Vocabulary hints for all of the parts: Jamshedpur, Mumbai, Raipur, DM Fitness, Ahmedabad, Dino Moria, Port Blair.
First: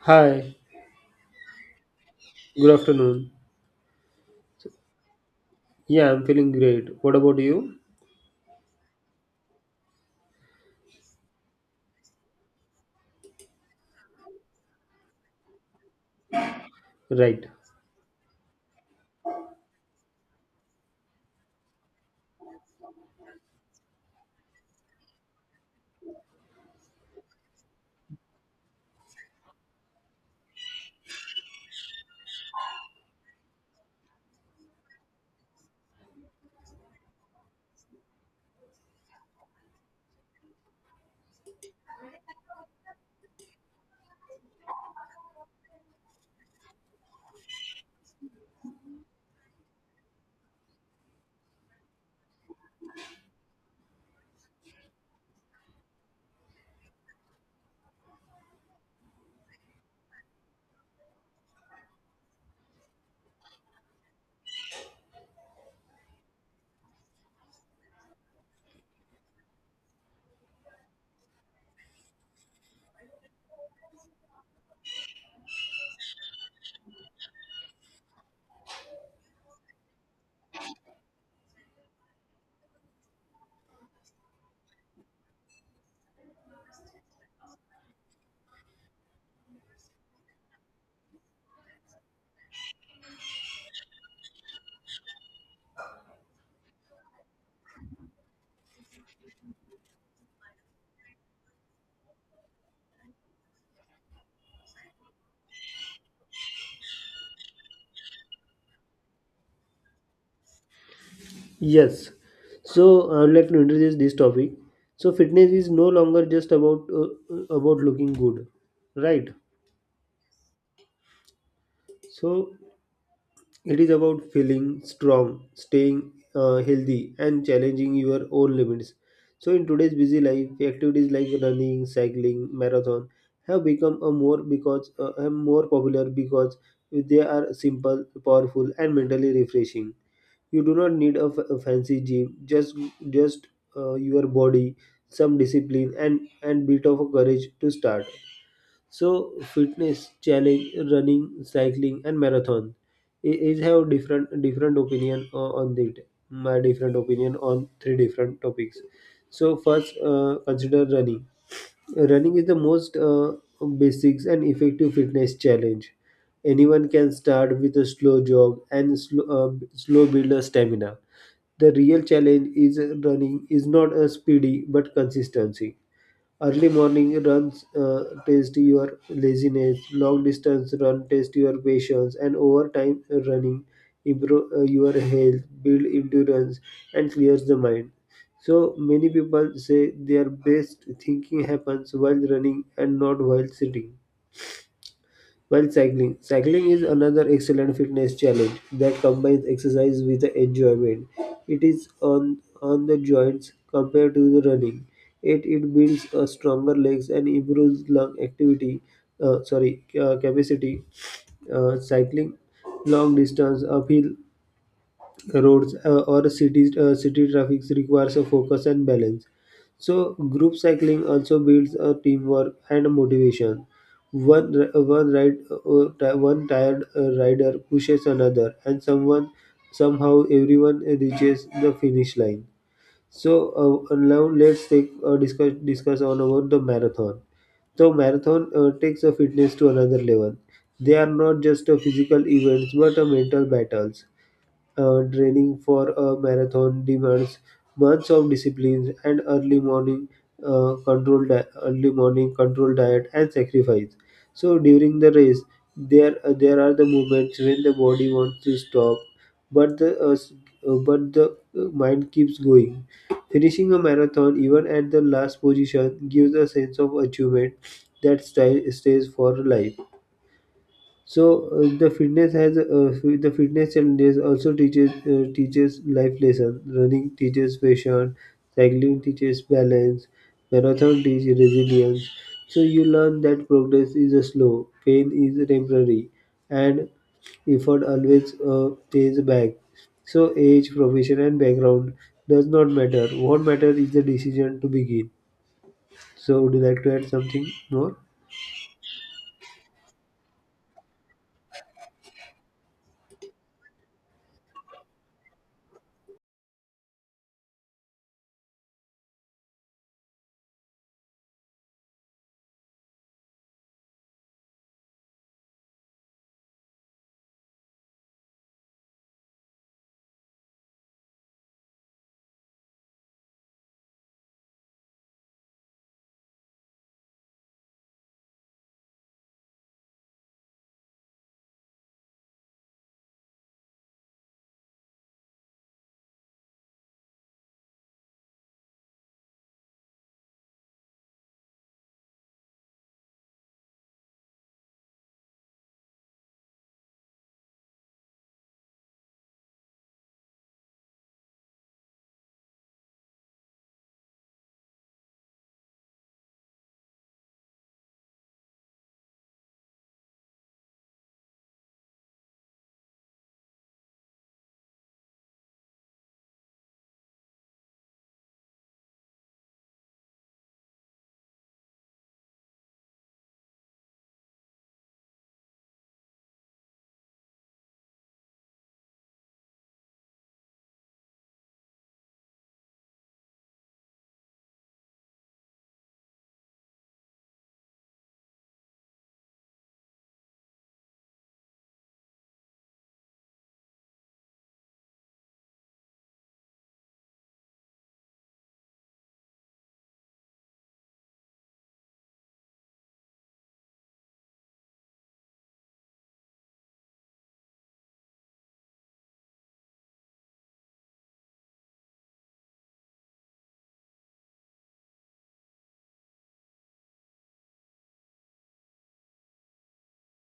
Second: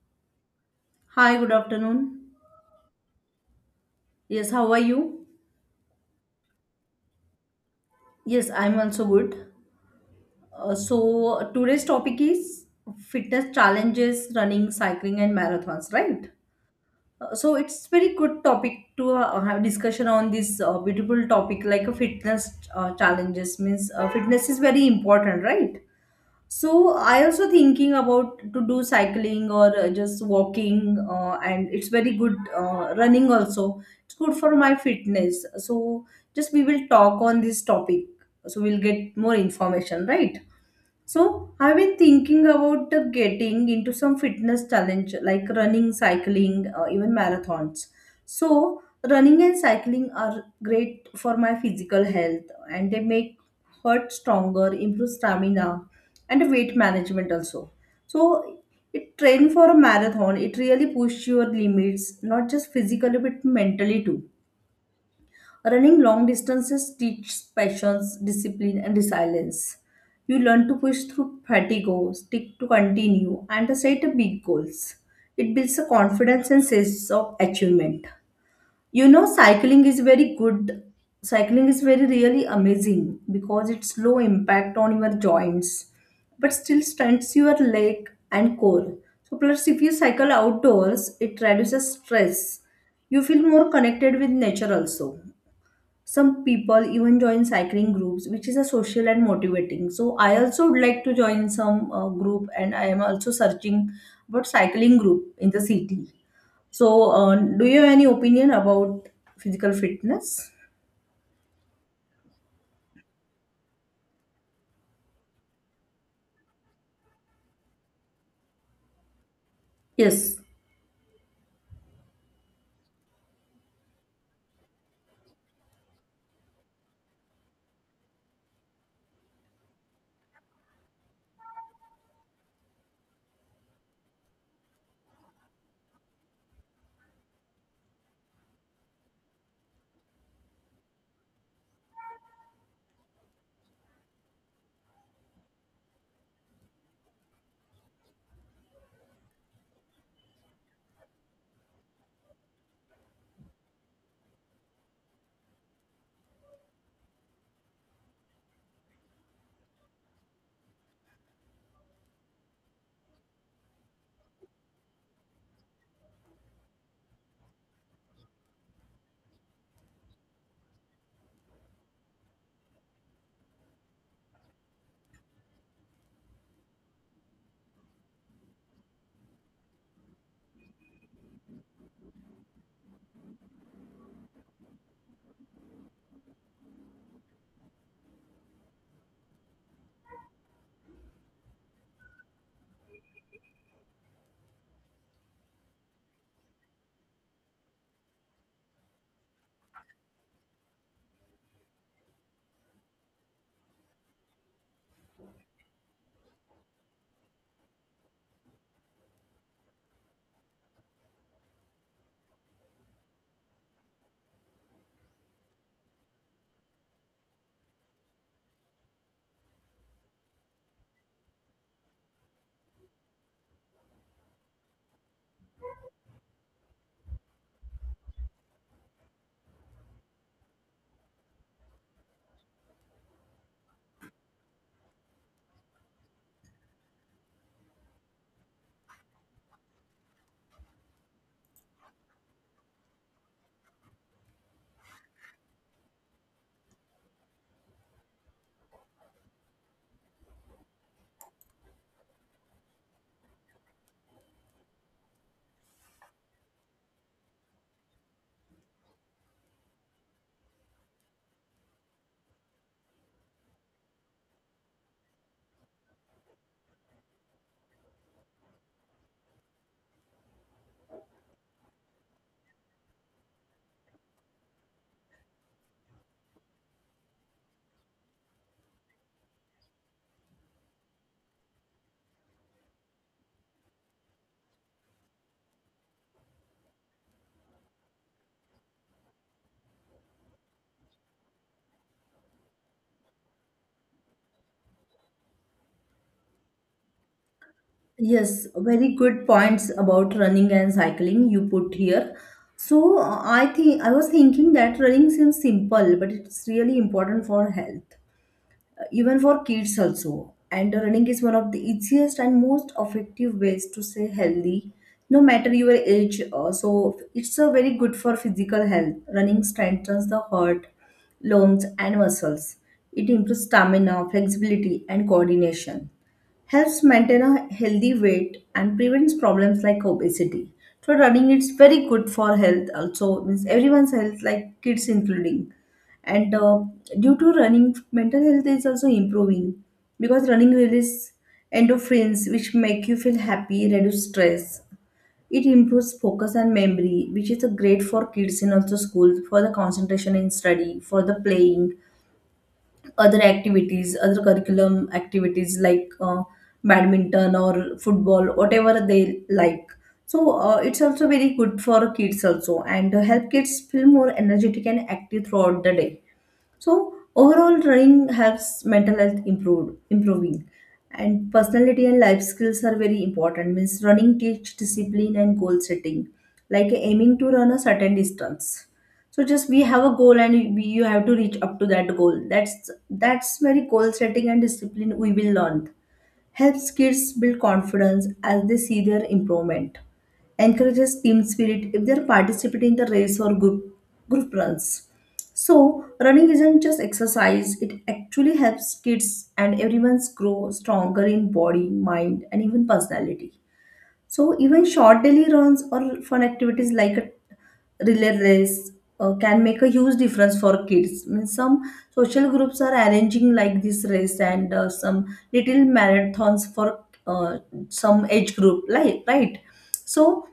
Hi, Hi, good afternoon. good afternoon. Yes, how are you? Yeah, I'm feeling great. What about you? Yes, I'm also good. Today's topic is fitness challenges, running, cycling, and marathons, right? Right. It's very good topic to have discussion on this beautiful topic like a fitness challenges means fitness is very important, right? So I also thinking about to do cycling or just walking, and it's very good running also. It's good for my fitness. So just we will talk on this topic. So we'll get more information, right? So I've been thinking about getting into some fitness challenge like running, cycling, even marathons. So running and cycling are great for my physical health and they make heart stronger, improve stamina and weight management also. So it train for a marathon, it really pushes your limits, not just physically but mentally too. Running long distances teaches patience, discipline, and resilience. You learn to push through fatigue, stick to continue, and set big goals. It builds a confidence and sense of achievement. You know, cycling is very good. Cycling is very really amazing because it's low impact on your joints, but still strengthens your leg and core. So, plus, if you cycle outdoors, it reduces stress, you feel more connected with nature also, some people even join cycling groups, which is a social and motivating. So I also would like to join some group, and I am also searching about cycling group in the city. So do you have any opinion about physical fitness? Yes. So I would like to introduce this topic. So fitness is no longer just about looking good, right? Yes, So it is about feeling strong, staying healthy, and challenging your own limits. So, in today's busy life, activities like running, cycling, marathon have become a more popular because they are simple, powerful, and mentally refreshing. You do not need a fancy gym; just your body, some discipline, and bit of courage to start. So fitness challenge, running, cycling, and marathon is have different opinion on it. My different opinion on three different topics. So first, consider running. Running is the most basics and effective fitness challenge. Anyone can start with a slow jog and slow build a stamina. The real challenge is running is not a speedy but consistency. Early morning runs test your laziness, long distance run test your patience, and over time running improve your health, build endurance, and clears the mind. So many people say their best thinking happens while running and not while sitting. While cycling, is another excellent fitness challenge that combines exercise with enjoyment. It is on the joints compared to the running. It builds a stronger legs and improves lung activity. Capacity. Cycling long distance uphill roads or cities city traffic requires a focus and balance. So group cycling also builds a teamwork and motivation. One r- one ride uh, ti- one tired rider pushes another and someone somehow everyone reaches the finish line. So now let's take discuss discuss on about the marathon. So marathon takes a fitness to another level. They are not just a physical events but a mental battles. Training for a marathon demands months of discipline and early morning early morning control diet and sacrifice. So during the race, there are the moments when the body wants to stop, but the mind keeps going. Finishing a marathon even at the last position gives a sense of achievement that style stays for life. So the fitness challenges also teaches life lessons. Running teaches patience, cycling teaches balance, marathon teaches resilience. So you learn that progress is slow, pain is temporary, and effort always pays back. So age, profession, and background does not matter. What matters is the decision to begin. So would you like to add something more? yes, very good points about running and cycling you put here. So I think I was thinking that running seems simple, but it's really important for health. Even for kids also. And running is one of the easiest and most effective ways to stay healthy, no matter your age. So it's a very good for physical health. Running strengthens the heart, lungs, and muscles. It improves stamina, flexibility, and coordination, helps maintain a healthy weight and prevents problems like obesity. So running it's very good for health also means everyone's health like kids including, and due to running mental health is also improving because running releases endorphins which make you feel happy, reduce stress, it improves focus and memory which is a great for kids in also school for the concentration in study for the playing other activities, other curriculum activities like badminton or football, whatever they like. So it's also very good for kids also and help kids feel more energetic and active throughout the day. So overall, running helps mental health improve, improving, and personality and life skills are very important. Means running teach discipline and goal setting, like aiming to run a certain distance. So just we have a goal and we, you have to reach up to that goal. That's very goal setting and discipline we will learn, helps kids build confidence as they see their improvement, encourages team spirit if they're participating in the race or group, group runs. So, running isn't just exercise, it actually helps kids and everyone's grow stronger in body, mind, and even personality. So even short daily runs or fun activities like a relay race can make a huge difference for kids. Means some social groups are arranging like this race and some little marathons for some age group, like right. So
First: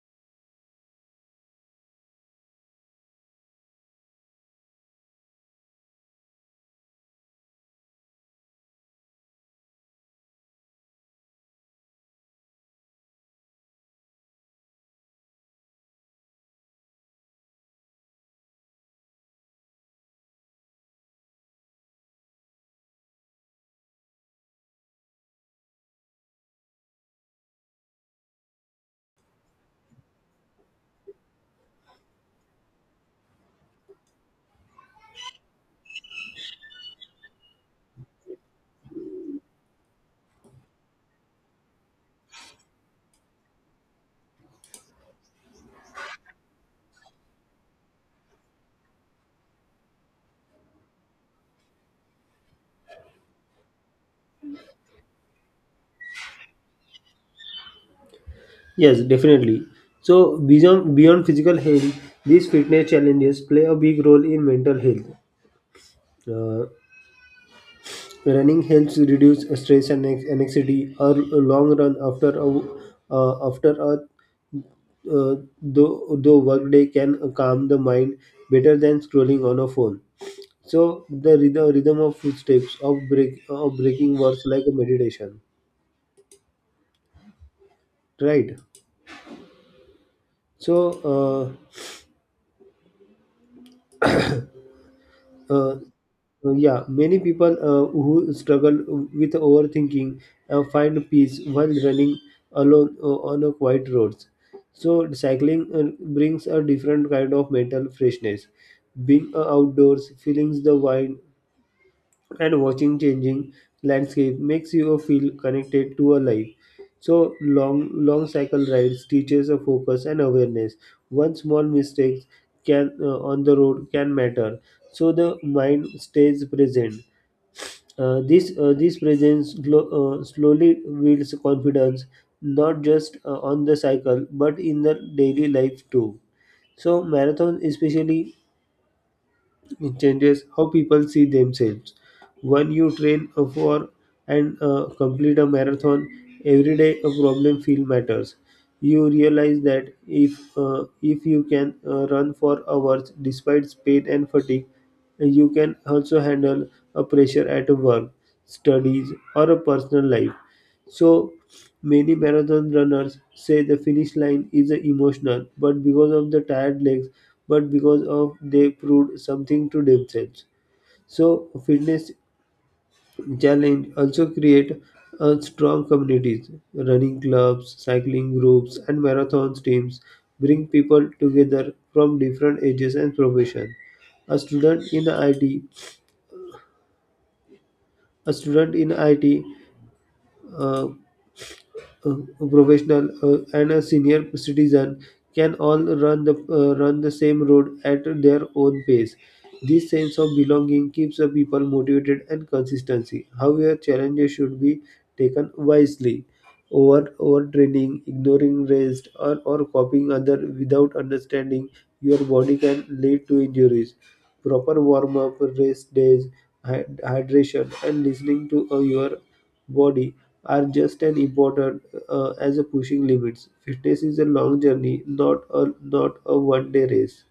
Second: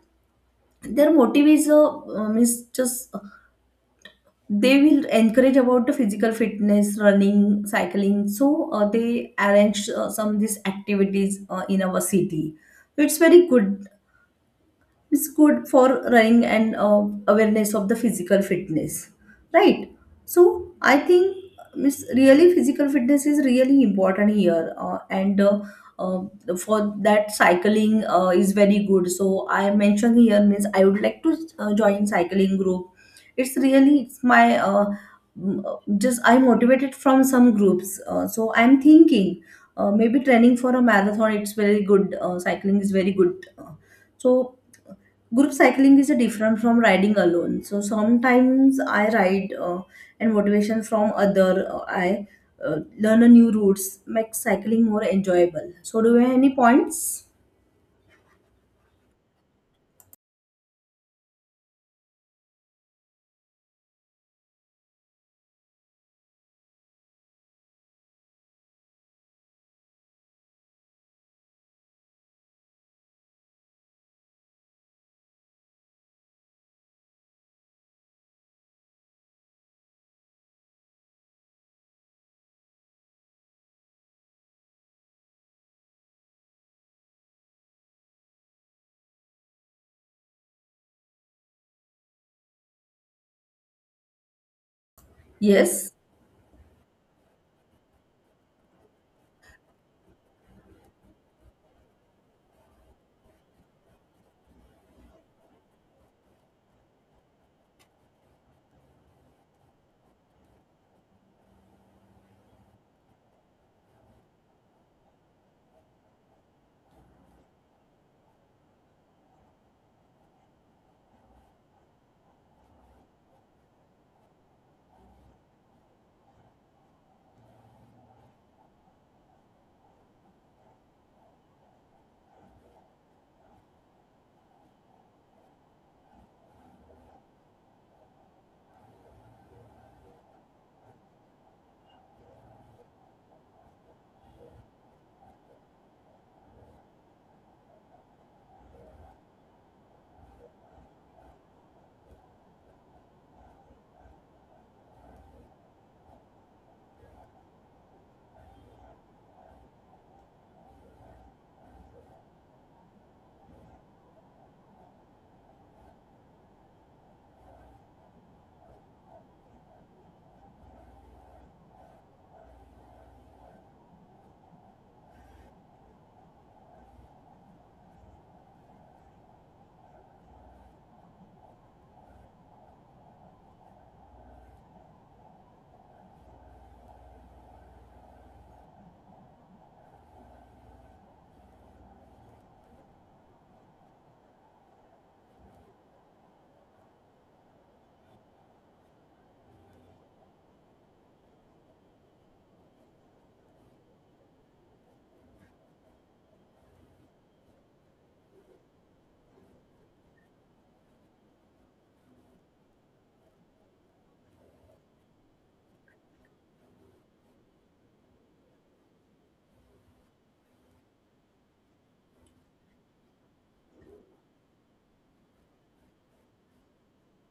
their motive is means just they will encourage about the physical fitness, running, cycling. So they arrange some these activities in our city. So, it's very good, it's good for running and awareness of the physical fitness, right. So I think it's really physical fitness is really important here and uh, for that cycling is very good, so I mentioned here means I would like to join cycling group. It's really it's my just I motivated from some groups, so I'm thinking maybe training for a marathon it's very good, cycling is very good so group cycling is a different from riding alone. So sometimes I ride and motivation from other. I learn a new routes, make cycling more enjoyable. So do you have any points? Yes, definitely. So beyond physical health, these fitness challenges play a big role in mental health. Uh, Running helps reduce stress and anxiety. Or a long run after a w- after a uh, though workday can calm the mind better than scrolling on a phone. So the rhythm of footsteps of break of breaking words like a meditation, right? So uh, uh, Yes. Yeah, many people who struggle with overthinking find peace while running alone on a quiet roads. So cycling brings a different kind of mental freshness. Being outdoors, feeling the wind, and watching changing landscape makes you feel connected to a life. So long cycle rides teaches a focus and awareness. One small mistake can on the road can matter. So the mind stays present. This this presence slowly builds confidence, not just on the cycle but in the daily life too. So marathon especially it changes how people see themselves. When you train for and complete a marathon, every day a problem feel matters. You realize that if you can run for hours despite pain and fatigue, you can also handle a pressure at work, studies, or a personal life. So many marathon runners say the finish line is emotional, but because of the tired legs, but because of they proved something to themselves. So fitness challenge also create a strong communities. Running clubs, cycling groups, and marathon teams bring people together from different ages and profession. A student in IT, a student in IT uh, a professional and a senior citizen can all run the same road at their own pace. This sense of belonging keeps the people motivated and consistency. However, challenges should be taken wisely. Overtraining, ignoring rest, or copying other without understanding your body can lead to injuries. Proper warm up, rest days, hydration, and listening to your body are just as important as a pushing limits. Fitness is a long journey, not a one-day race.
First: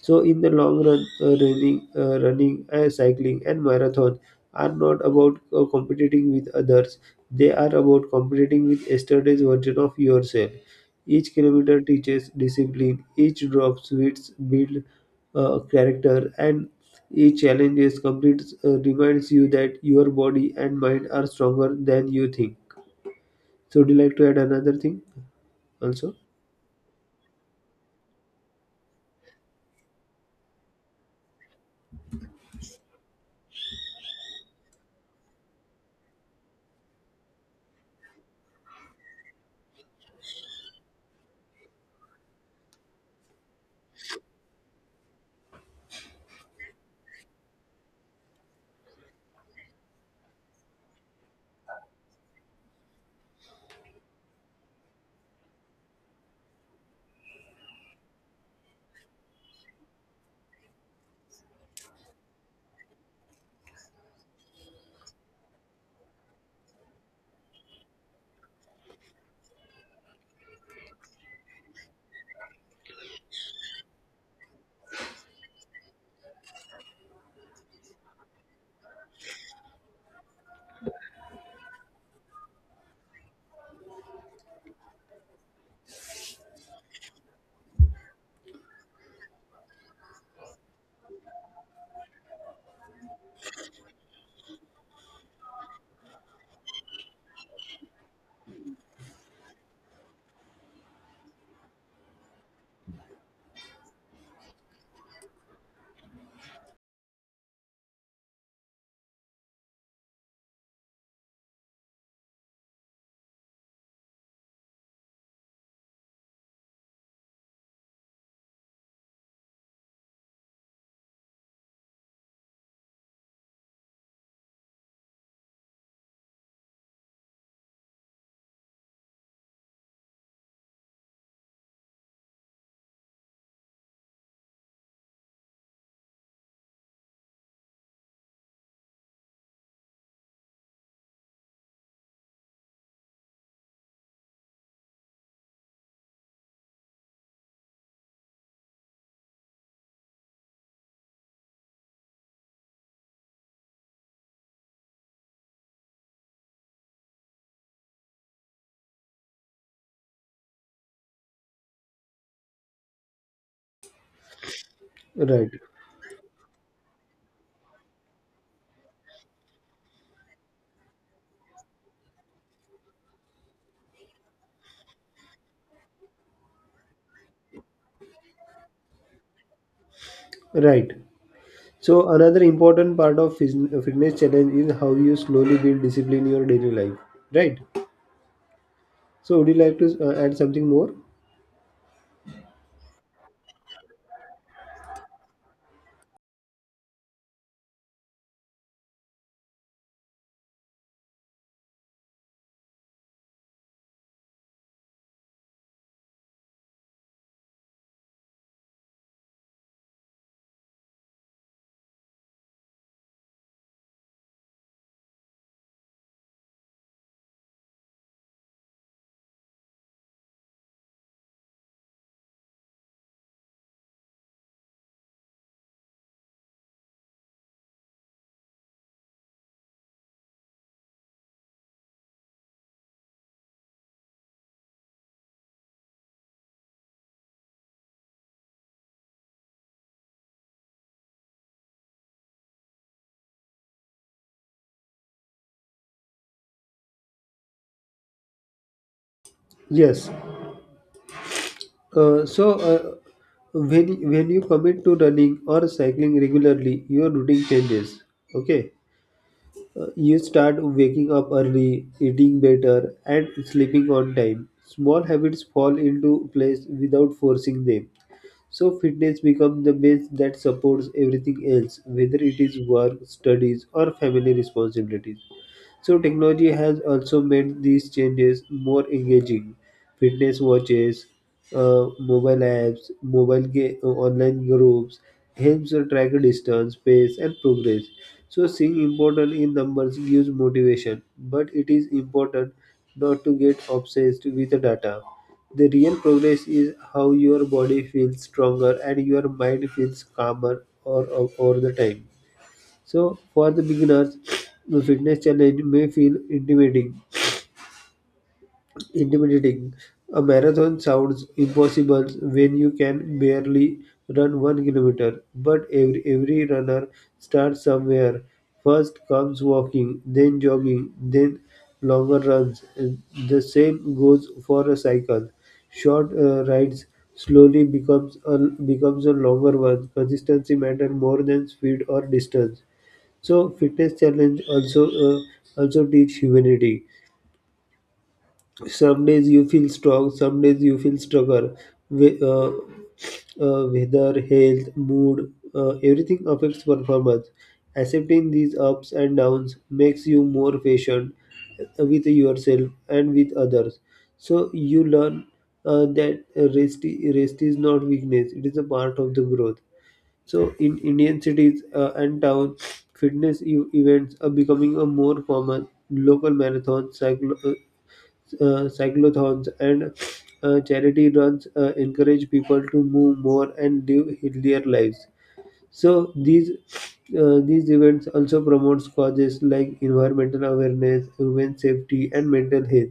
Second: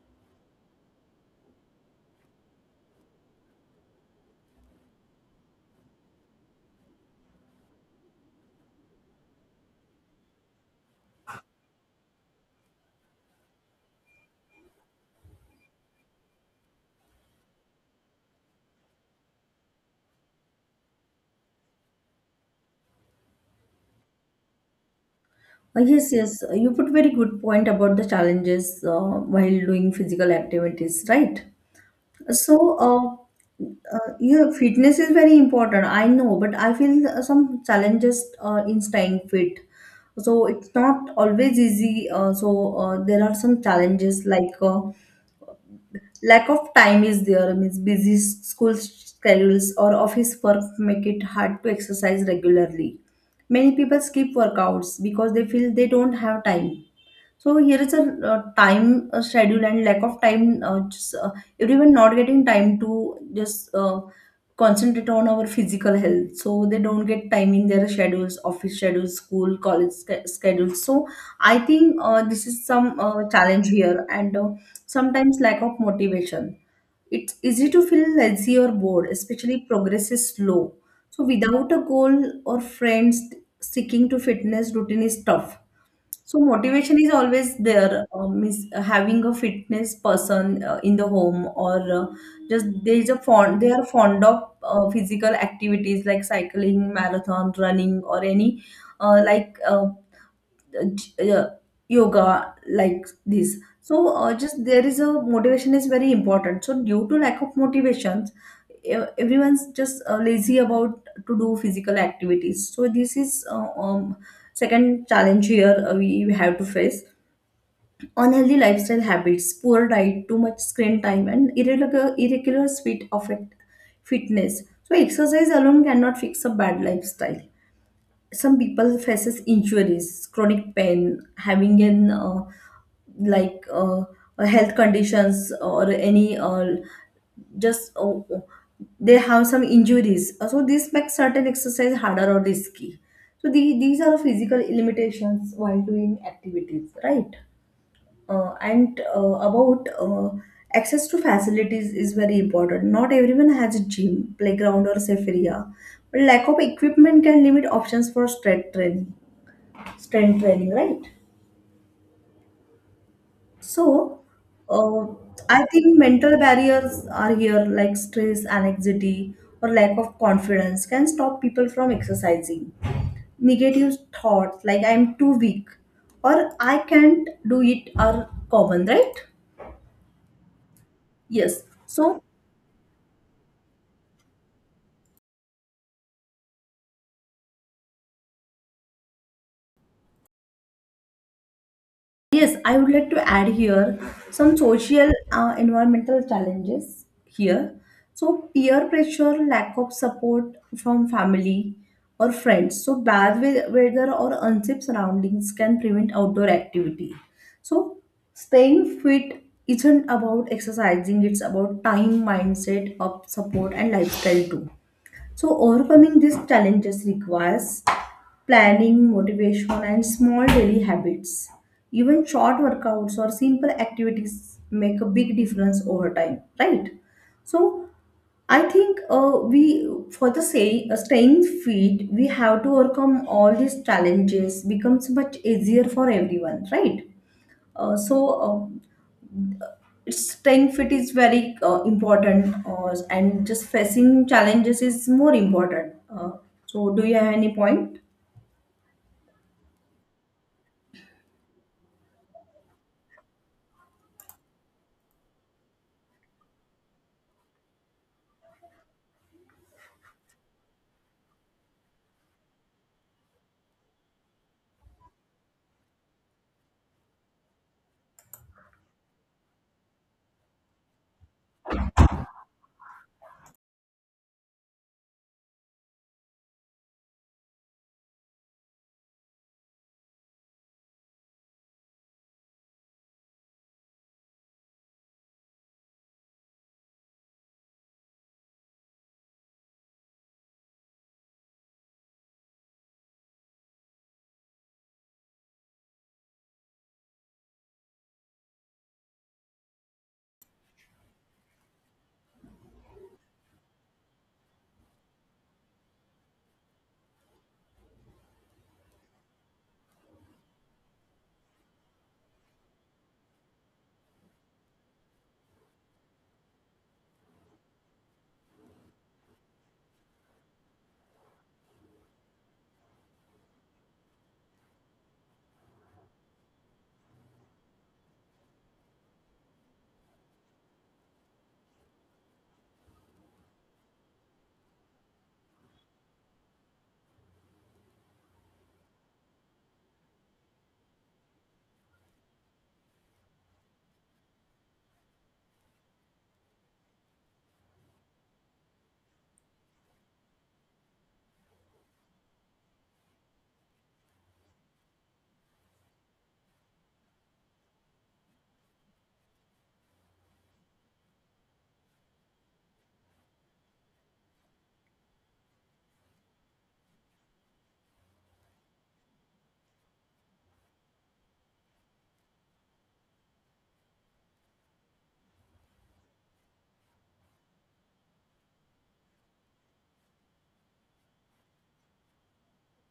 So in the long run, running, cycling, and marathon are not about competing with others. They are about competing with yesterday's version of yourself. Each kilometer teaches discipline. Each drop sweets build character, and each challenge is complete reminds you that your body and mind are stronger than you think. So, would you like to add another thing also? Yes. You put very good point about the challenges while doing physical activities, right? So, uh, yeah, fitness is very important. I know, but I feel some challenges in staying fit. So it's not always easy. There are some challenges like lack of time is there. Means busy school schedules or office work make it hard to exercise regularly. Many people skip workouts because they feel they don't have time. So here is a time schedule and lack of time. Everyone not getting time to just concentrate on our physical health. So they don't get time in their schedules, office schedules, school, college schedules. So I think this is some challenge here, and sometimes lack of motivation. It's easy to feel lazy or bored, especially progress is slow. So without a goal or friends, sticking to fitness routine is tough, so motivation is always there. Is having a fitness person in the home or just there is a fond, they are fond of physical activities like cycling, marathon, running, or any uh, like uh, uh, j- uh, yoga like this. So just there is a motivation is very important, so due to lack of motivations, everyone's just lazy about to do physical activities. So this is second challenge here we have to face. Unhealthy lifestyle habits, poor diet, too much screen time and irregular fitness, so exercise alone cannot fix a bad lifestyle. Some people faces injuries, chronic pain, having an like uh, health conditions or any just they have some injuries. So this makes certain exercise harder or risky, so the, these are physical limitations while doing activities, right. And about access to facilities is very important, not everyone has a gym, playground or safe area, but lack of equipment can limit options for strength training, strength training, right. so uh, Right, I think mental barriers are here like stress, anxiety or lack of confidence can stop people from exercising. Negative thoughts like I'm too weak or I can't do it are common, right? right. Yes. So So another important part of fitness challenge is how you slowly build discipline in your daily life, right? So would you like to add something more? yes, I would like to add here some social environmental challenges here. So peer pressure, lack of support from family or friends. So bad weather or unsafe surroundings can prevent outdoor activity. So staying fit isn't about exercising, it's about time, mindset, of support and lifestyle too. So, overcoming these challenges requires planning, motivation, and small daily habits. Even short workouts or simple activities make a big difference over time, right? So, I think we, for the say, staying fit, we have to overcome all these challenges. Becomes much easier for everyone, right? Uh, so, uh, staying fit is very important and just facing challenges is more important, so do you have any point? Yes. Uh, so uh, when you commit to running or cycling regularly, your routine changes. Okay. You start waking up early, eating better, and sleeping on time. Small habits fall into place without forcing them. So fitness becomes the base that supports everything else, whether it is work, studies, or family responsibilities. So technology has also made these changes more engaging. Fitness watches, mobile apps, online groups helps you track distance, pace, and progress. So seeing important in numbers gives motivation, but it is important not to get obsessed with the data. The real progress is how your body feels stronger and your mind feels calmer over the time. So for the beginners, the fitness challenge may feel intimidating. Intimidating. A marathon sounds impossible when you can barely run 1 kilometer. But every runner starts somewhere. First comes walking, then jogging, then longer runs. And the same goes for a cycle. Short rides slowly becomes a longer one. Consistency matters more than speed or distance. So fitness challenge also teach humanity. Some days you feel strong, some days you feel stronger. We, uh, Weather, health, mood, everything affects performance. Accepting these ups and downs makes you more patient with yourself and with others. So you learn uh, that rest, rest is not weakness; it is a part of the growth. So in Indian cities and towns, fitness events are becoming a more common. Local marathons, cyclothons, and charity runs encourage people to move more and live healthier lives. So these events also promotes causes like environmental awareness, human safety, and mental health.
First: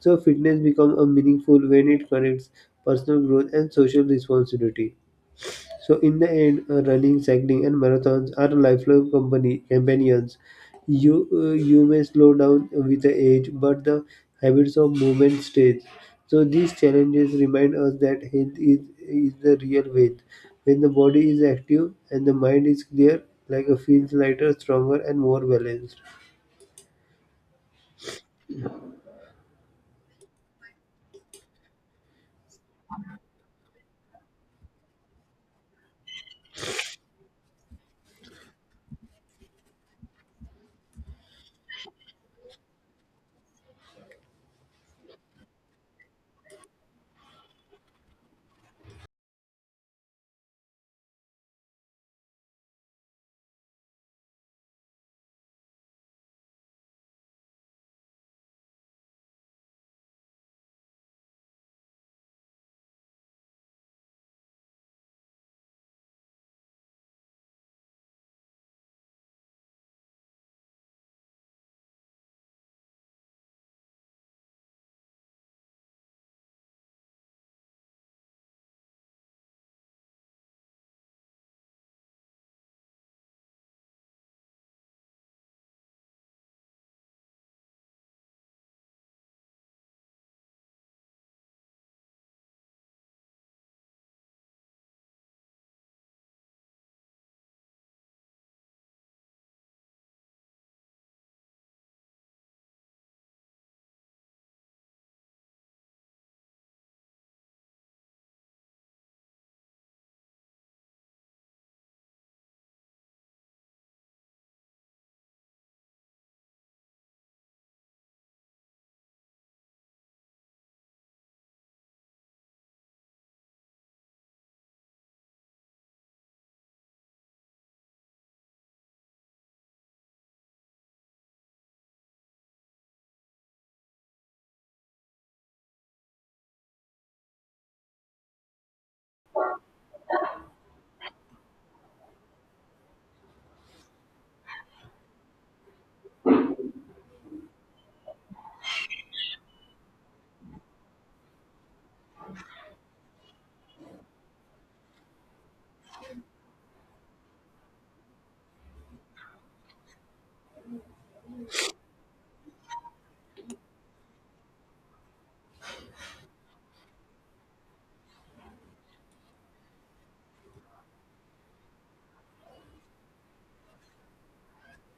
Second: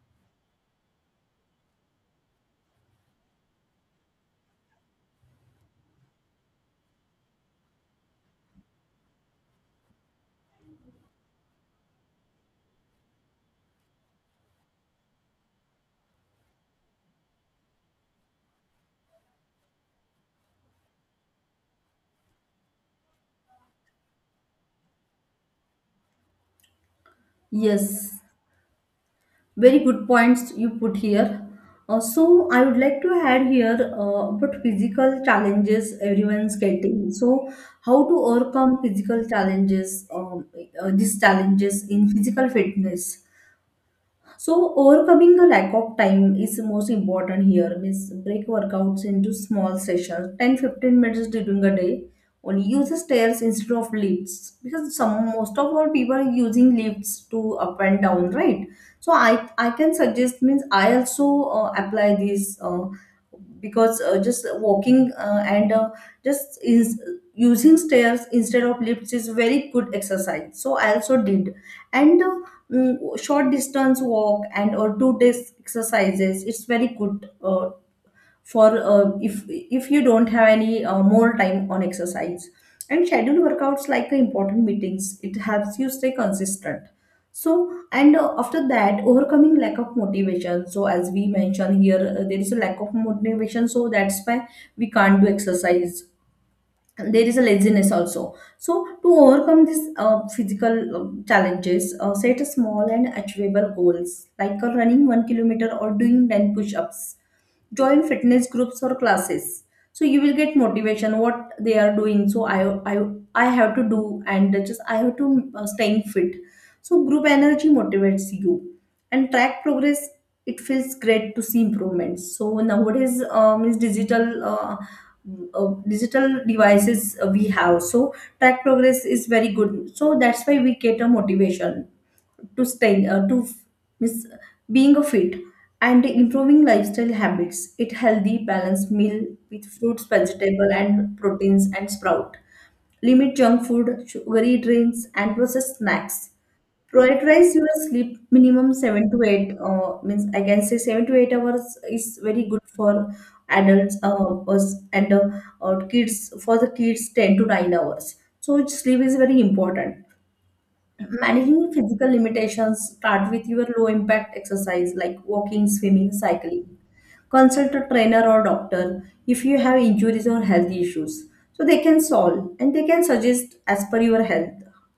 So fitness become a meaningful when it connects personal growth and social responsibility. So in the end, running, cycling, and marathons are lifelong company companions. You may slow down with the age, but the habits of movement stays. So these challenges remind us that health is the real wealth. When the body is active and the mind is clear, like a feels lighter, stronger, and more balanced. Yes, very good points you put here. So I would like to add here about physical challenges everyone's getting. So how to overcome physical challenges, these challenges in physical fitness. So overcoming the lack of time is most important here. Means break workouts into small sessions, 10-15 minutes during a day. Only use the stairs instead of lifts because some most of our people are using lifts to up and down, right? So I can suggest means I also apply this because just walking and just is using stairs instead of lifts is very good exercise. So I also did and short distance walk and or do this exercises. It's very good for if you don't have any more time on exercise, and schedule workouts like the important meetings. It helps you stay consistent. So and After that, overcoming lack of motivation. So as we mentioned here, there is a lack of motivation, so that's why we can't do exercise. There is a laziness also. So to overcome these physical challenges, set a small and achievable goals like running 1 kilometer or doing 10 push-ups. Join fitness groups or classes, so you will get motivation what they are doing. So i, I have to do, and just I have to staying fit. So group energy motivates you, and track progress. It feels great to see improvements. So nowadays, is digital, digital devices we have. So track progress is very good, so that's why we get a motivation to spend, miss being a fit. And improving lifestyle habits. Eat healthy balanced meal with fruits, vegetable and proteins and sprout. Limit junk food, sugary drinks and processed snacks. Prioritize your sleep minimum 7 to 8, means I can say 7 to 8 hours is very good for adults, us and kids. For the kids, 10 to 9 hours. So sleep is very important. Managing physical limitations, start with your low impact exercise like walking, swimming, cycling. Consult a trainer or doctor if you have injuries or health issues, so they can solve and they can suggest as per your health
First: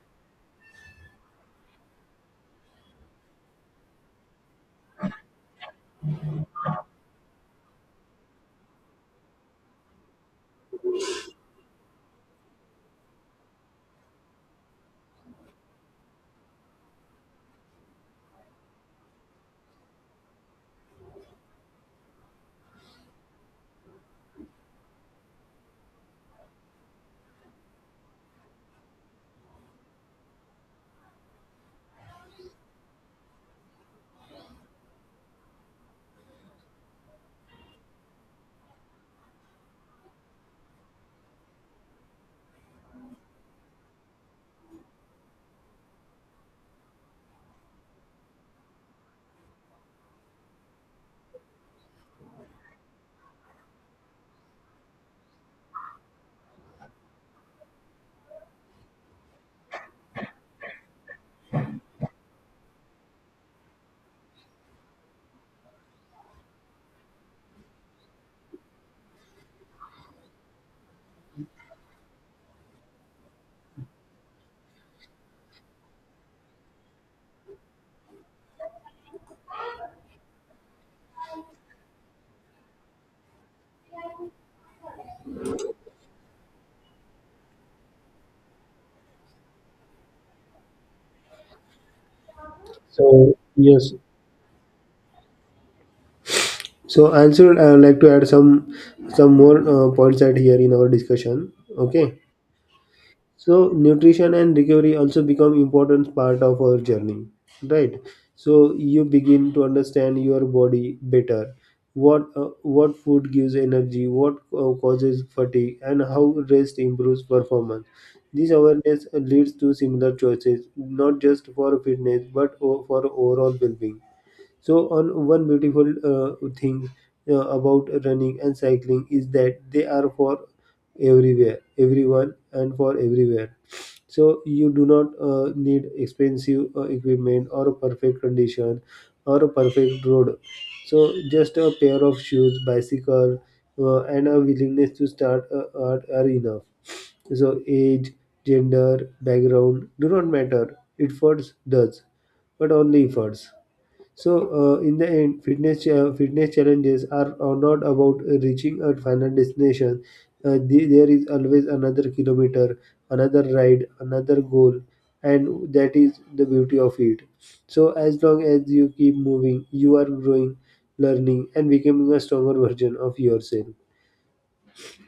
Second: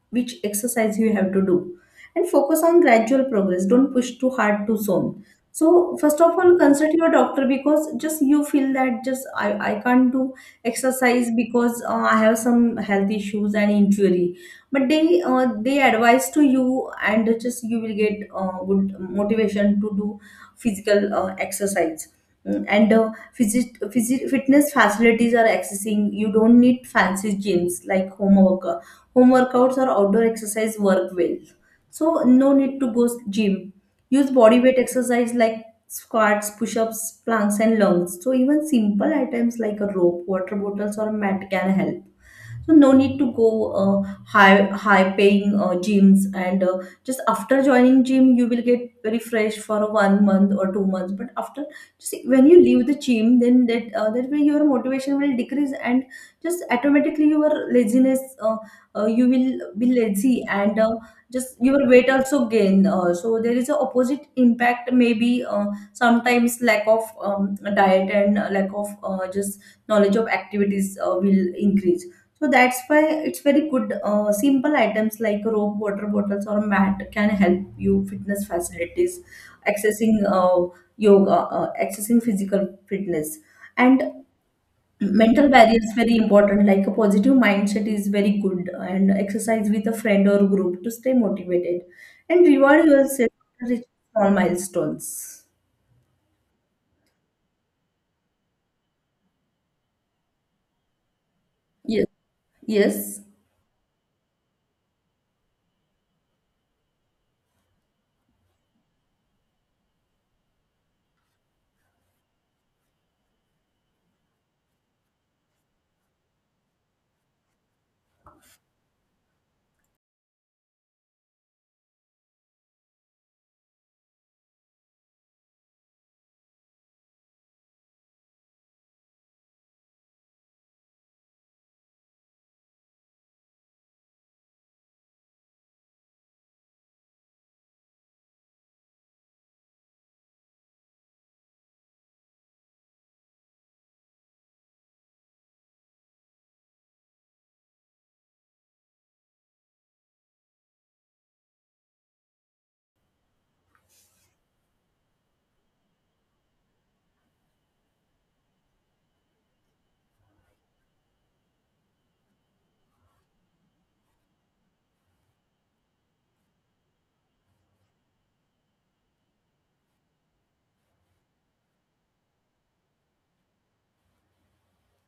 which exercise you have to do. And focus on gradual progress, don't push too hard too soon. So first of all, consult your doctor, because just you feel that just I can't do exercise because I have some health issues and injury, but they advise to you, and just you will get good motivation to do physical exercise. Mm, and uh, Fitness facilities are accessing. You don't need fancy gyms, like home workout. Home workouts or outdoor exercise work well, so no need to go gym. Use body weight exercise like squats, push-ups, planks and lunges. So even simple items like a rope, water bottles or mat can help. So no need to go uh, high paying gyms. And just after joining gym, you will get very fresh for 1 month or 2 months. But after, just when you leave the gym, then that way your motivation will decrease, and just automatically your laziness, you will be lazy, and just your weight also gain. So there is a opposite impact maybe. Sometimes lack of diet and lack of just knowledge of activities will increase. So that's why it's very good. Simple items like rope, water bottles, or mat can help you. Fitness facilities, accessing yoga, accessing physical fitness, and mental barrier is very important. Like a positive mindset is very good, and exercise with a friend or group to stay motivated, and reward yourself So with yes, small milestones. so I also like to add some more points out here in our discussion. Okay. Yes. Yes. So nutrition and recovery also become important part of our journey, right? So you begin to understand your body better, what food gives energy, what causes fatigue, and how rest improves performance. This awareness leads to similar choices, not just for fitness but for overall well-being. So, on one beautiful thing about running and cycling is that they are for everywhere, everyone, and for everywhere. So, you do not need expensive equipment or a perfect condition or a perfect road. So, just a pair of shoes, bicycle, and a willingness to start are enough. So, age, gender, background do not matter. It first does, but only efforts. So, in the end, fitness challenges are not about reaching a final destination. There is always another kilometer, another ride, another goal, and that is the beauty of it. So, as long as you keep moving, you are growing, learning, and becoming a stronger version of yourself.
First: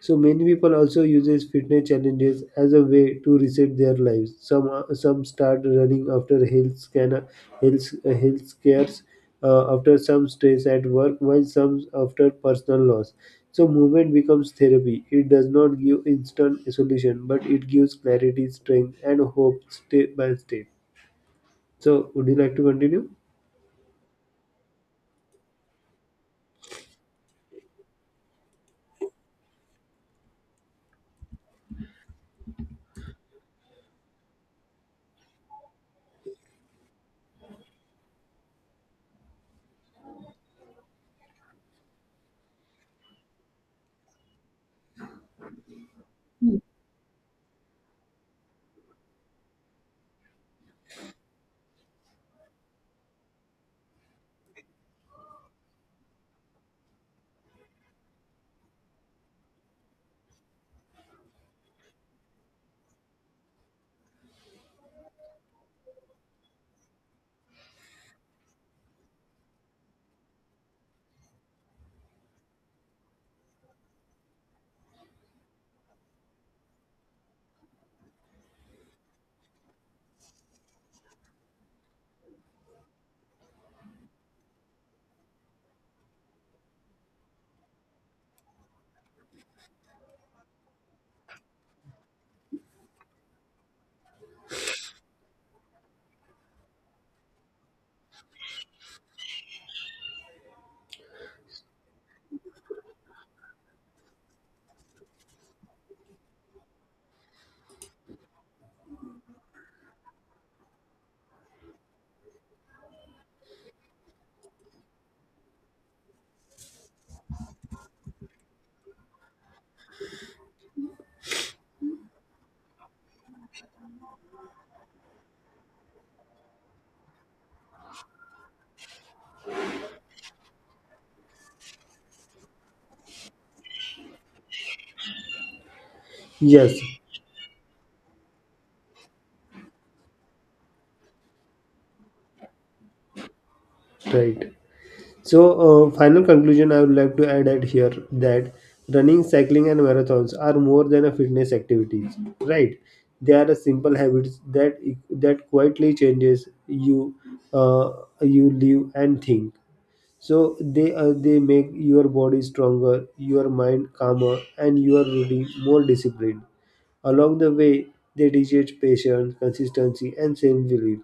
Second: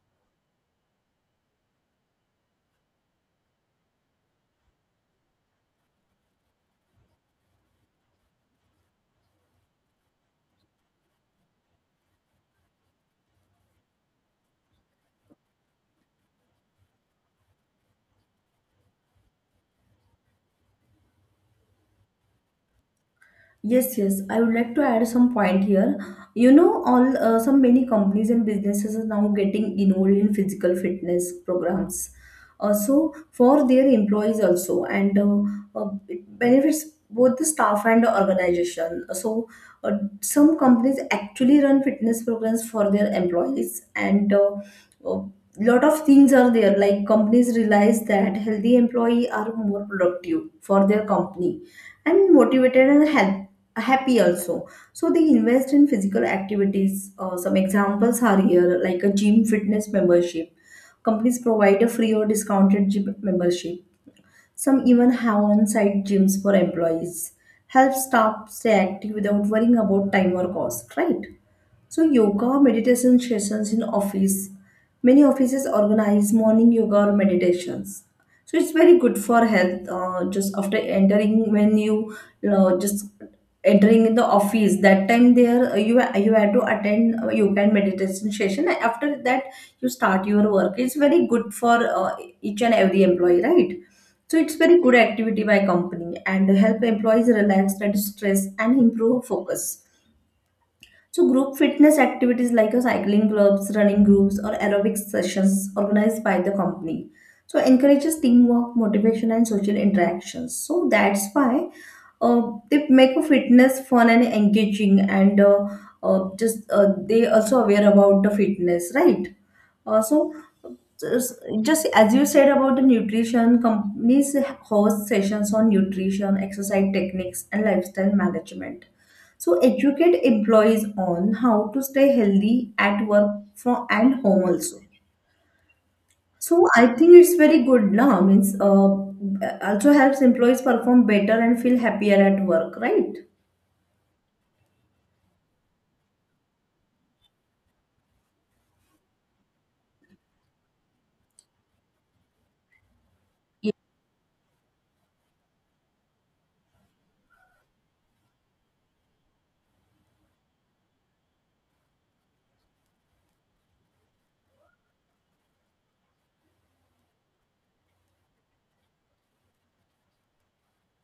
So many people also uses fitness challenges as a way to reset their lives. Some start running after health scanner, health scares, after some stress at work, while some after personal loss. So movement becomes therapy. It does not give instant solution, but it gives clarity, strength, and hope step by step. So would you like to continue? Yes, yes, I would like to add some point here. You know, all some many companies and businesses are now getting involved in physical fitness programs. So for their employees also, and it benefits both the staff and the organization. So uh, some companies actually run fitness programs for their employees, and uh, lot of things are there. Like companies realize that healthy employee are more productive for their company and motivated and help happy also, so they invest in physical activities. Some examples are here, like a gym fitness membership. Companies provide a free or discounted gym membership. Some even have on-site gyms for employees. Help staff stay active without worrying about time or cost, right? So yoga, meditation sessions in office. Many offices organize morning yoga or meditations. So it's very good for health. Just after entering, when you just entering in the office, that time there, you had to attend yoga and meditation session. After that, you start your work. It's very good for each and every employee, right? So it's very good activity by company and help employees relax, reduce stress and improve focus. So group fitness activities like your cycling clubs, running groups, or aerobic sessions organized by the company. So encourages teamwork, motivation, and social interactions. So that's why uh, they make a fitness fun and engaging, and just they also aware about the fitness, right? Uh, so, just just as you said about the nutrition, companies host sessions on nutrition, exercise techniques, and lifestyle management. So educate employees on how to stay healthy at work from and home also. So Yes, I think it's very good now. Means also helps employees perform better and feel happier at work, right? right. So, final conclusion I would like to add at here that running, cycling, and marathons are more than a fitness activities, right? They are a Ye- simple habits that e, that quietly changes you, uh, you live and think. So they make your body stronger, your mind calmer, and your routine more disciplined. Along the way, they teach patience, consistency, and self belief.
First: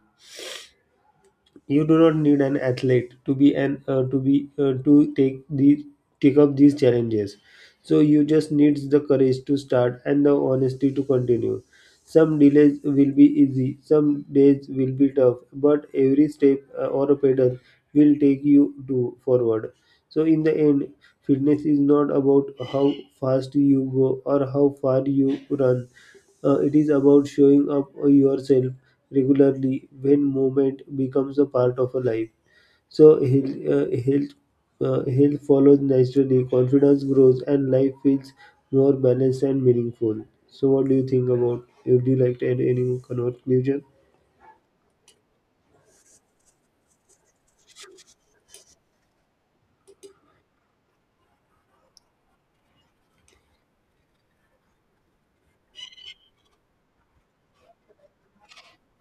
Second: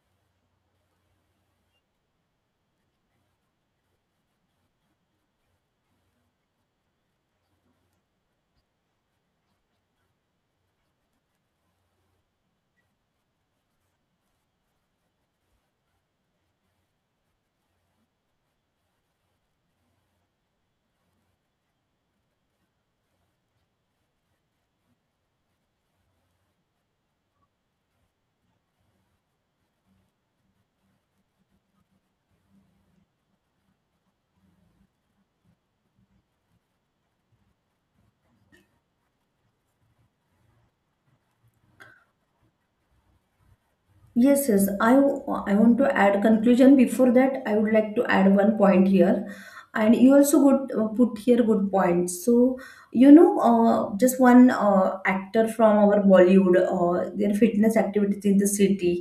You do not need an athlete to be an to be to take the take up these challenges. So you just needs the courage to start and the honesty to continue. Some delays will be easy, some days will be tough, but every step or a pedal will take you to forward. So in the end, fitness is not about how fast you go or how far you run. It is about showing up yourself regularly when movement becomes a part of a life. So health follows naturally. Confidence grows, and life feels more balanced and meaningful. So, what do you think about? Would you like to add any more conclusion? Yes, yes, I want to add conclusion. Before that, I would like to add one point here. And you also good put here good points. So you know, just one actor from our Bollywood, their fitness activities in the city,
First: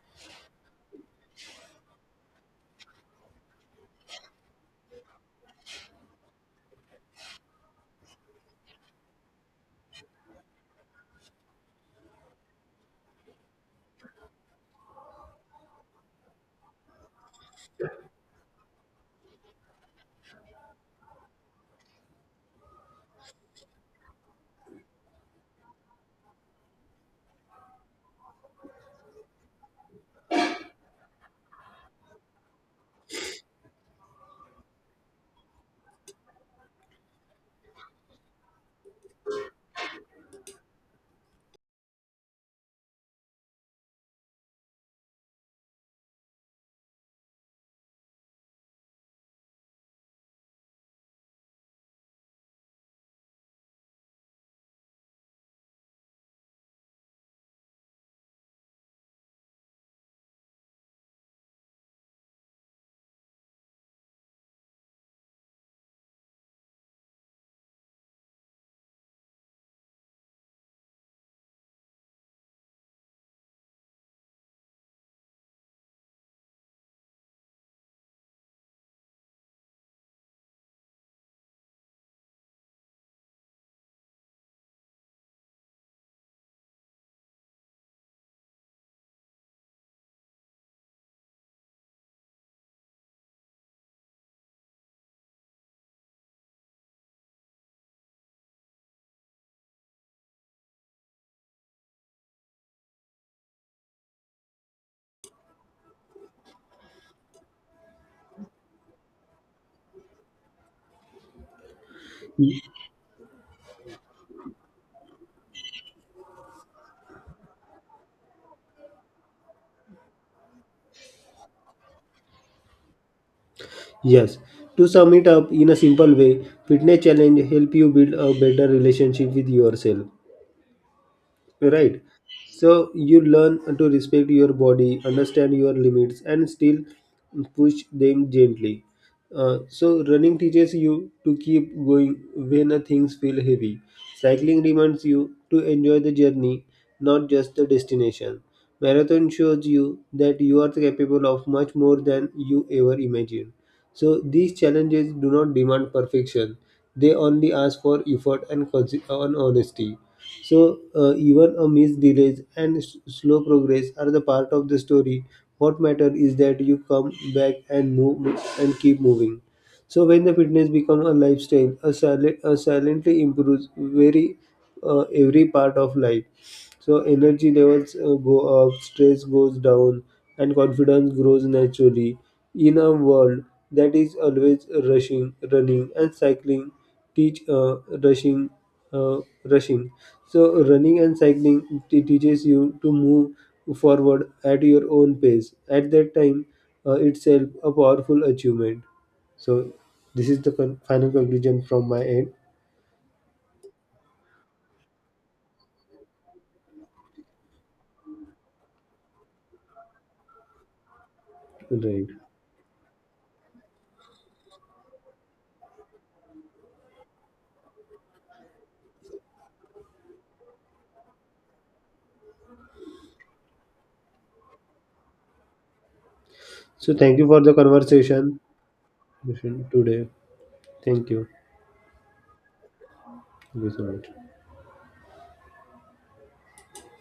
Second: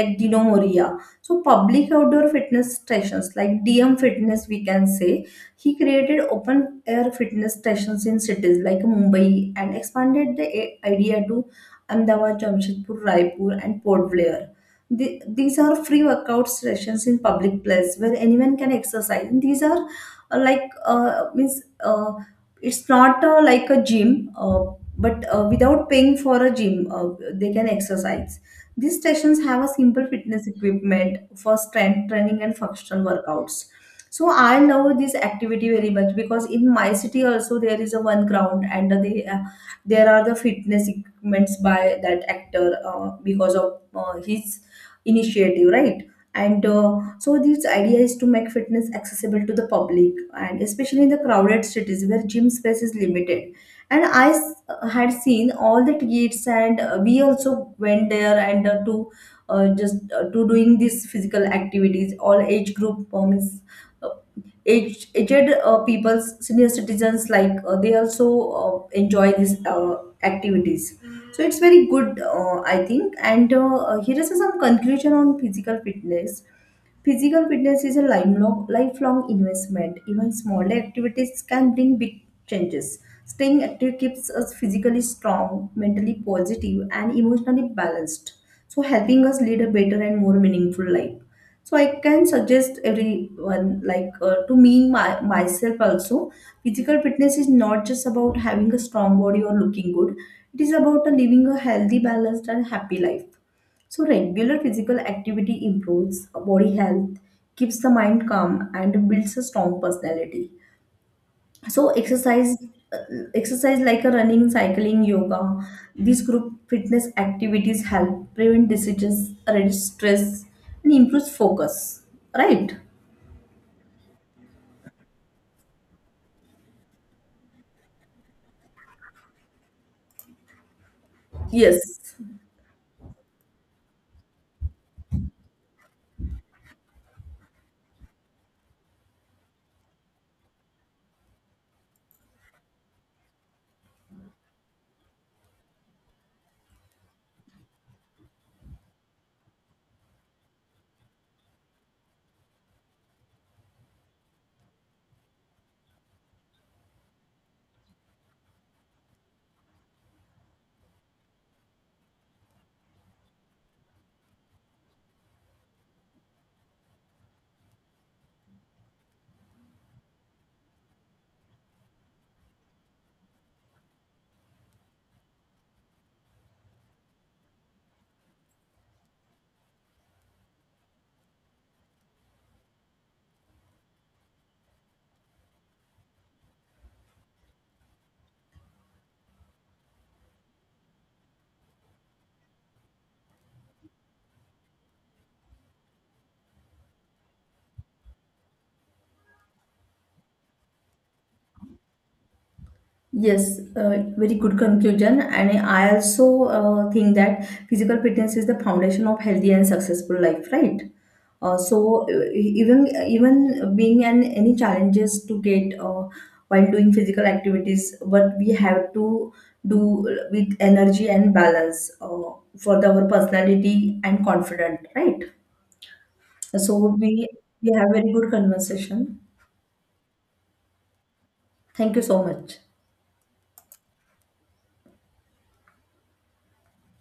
like Dino Moria. So public outdoor fitness stations like DM Fitness, we can say. He created open air fitness stations in cities like Mumbai and expanded the idea to Ahmedabad, Jamshedpur, Raipur and Port Blair. These are free workout sessions in public place where anyone can exercise. And these are like means it's not like a gym, but without paying for a gym, they can exercise. These stations have a simple fitness equipment for strength training and functional workouts. So I love this activity very much because in my city also there is a one ground, and they there are the fitness equipments by that actor, because of his initiative, right? And so this idea is to make fitness accessible to the public and especially in the crowded cities where gym space is limited. And I had seen all the kids, and we also went there, and to just to doing these physical activities. All age group, is aged people's senior citizens, like, they also enjoy these activities. So it's very good, I think. And here is some conclusion on physical fitness. Physical fitness is a lifelong investment. Even small activities can bring big changes. Staying active keeps us physically strong, mentally positive and emotionally balanced, so helping us lead a better and more meaningful life. So I can suggest everyone, like, myself also. Physical fitness is not just about having a strong body or looking good. It is about living a healthy, balanced and happy life. So regular physical activity improves body health, keeps the mind calm, and builds a strong personality. So Y- uh, exercise like a running, cycling, yoga. These group fitness activities help prevent diseases, reduce stress and improves focus, right? Yes. To sum it up in a simple way, fitness challenge help you build a better relationship with yourself. Right. Yes. So you learn to respect your body, understand your limits, and still push them gently. So running teaches you to keep going when things feel heavy. Cycling reminds you to enjoy the journey, not just the destination. Marathon shows you that you are capable of much more than you ever imagined. So these challenges do not demand perfection; they only ask for effort and honesty. So, even a missed delays slow progress are the part of the story. What matters is that you come back and move and keep moving. So, when the fitness becomes a lifestyle, a, silent, a silently improves very every part of life. So energy levels go up, stress goes down, and confidence grows naturally. In a world that is always rushing, running, and cycling, teach uh, rushing, rushing. So running and cycling teaches you to move forward at your own pace. At that time, itself a powerful achievement. So this is the final conclusion from my end. Yes, very good conclusion. And I also think that physical fitness is the foundation of healthy and successful life, right? Uh, so Right. uh, even being an any challenges to get, while doing physical activities, but we have to do with energy and balance, for our personality and confident, right? So So thank you we for the we have very good conversation conversation. today. Thank you. Thank you so much. Thank you so much.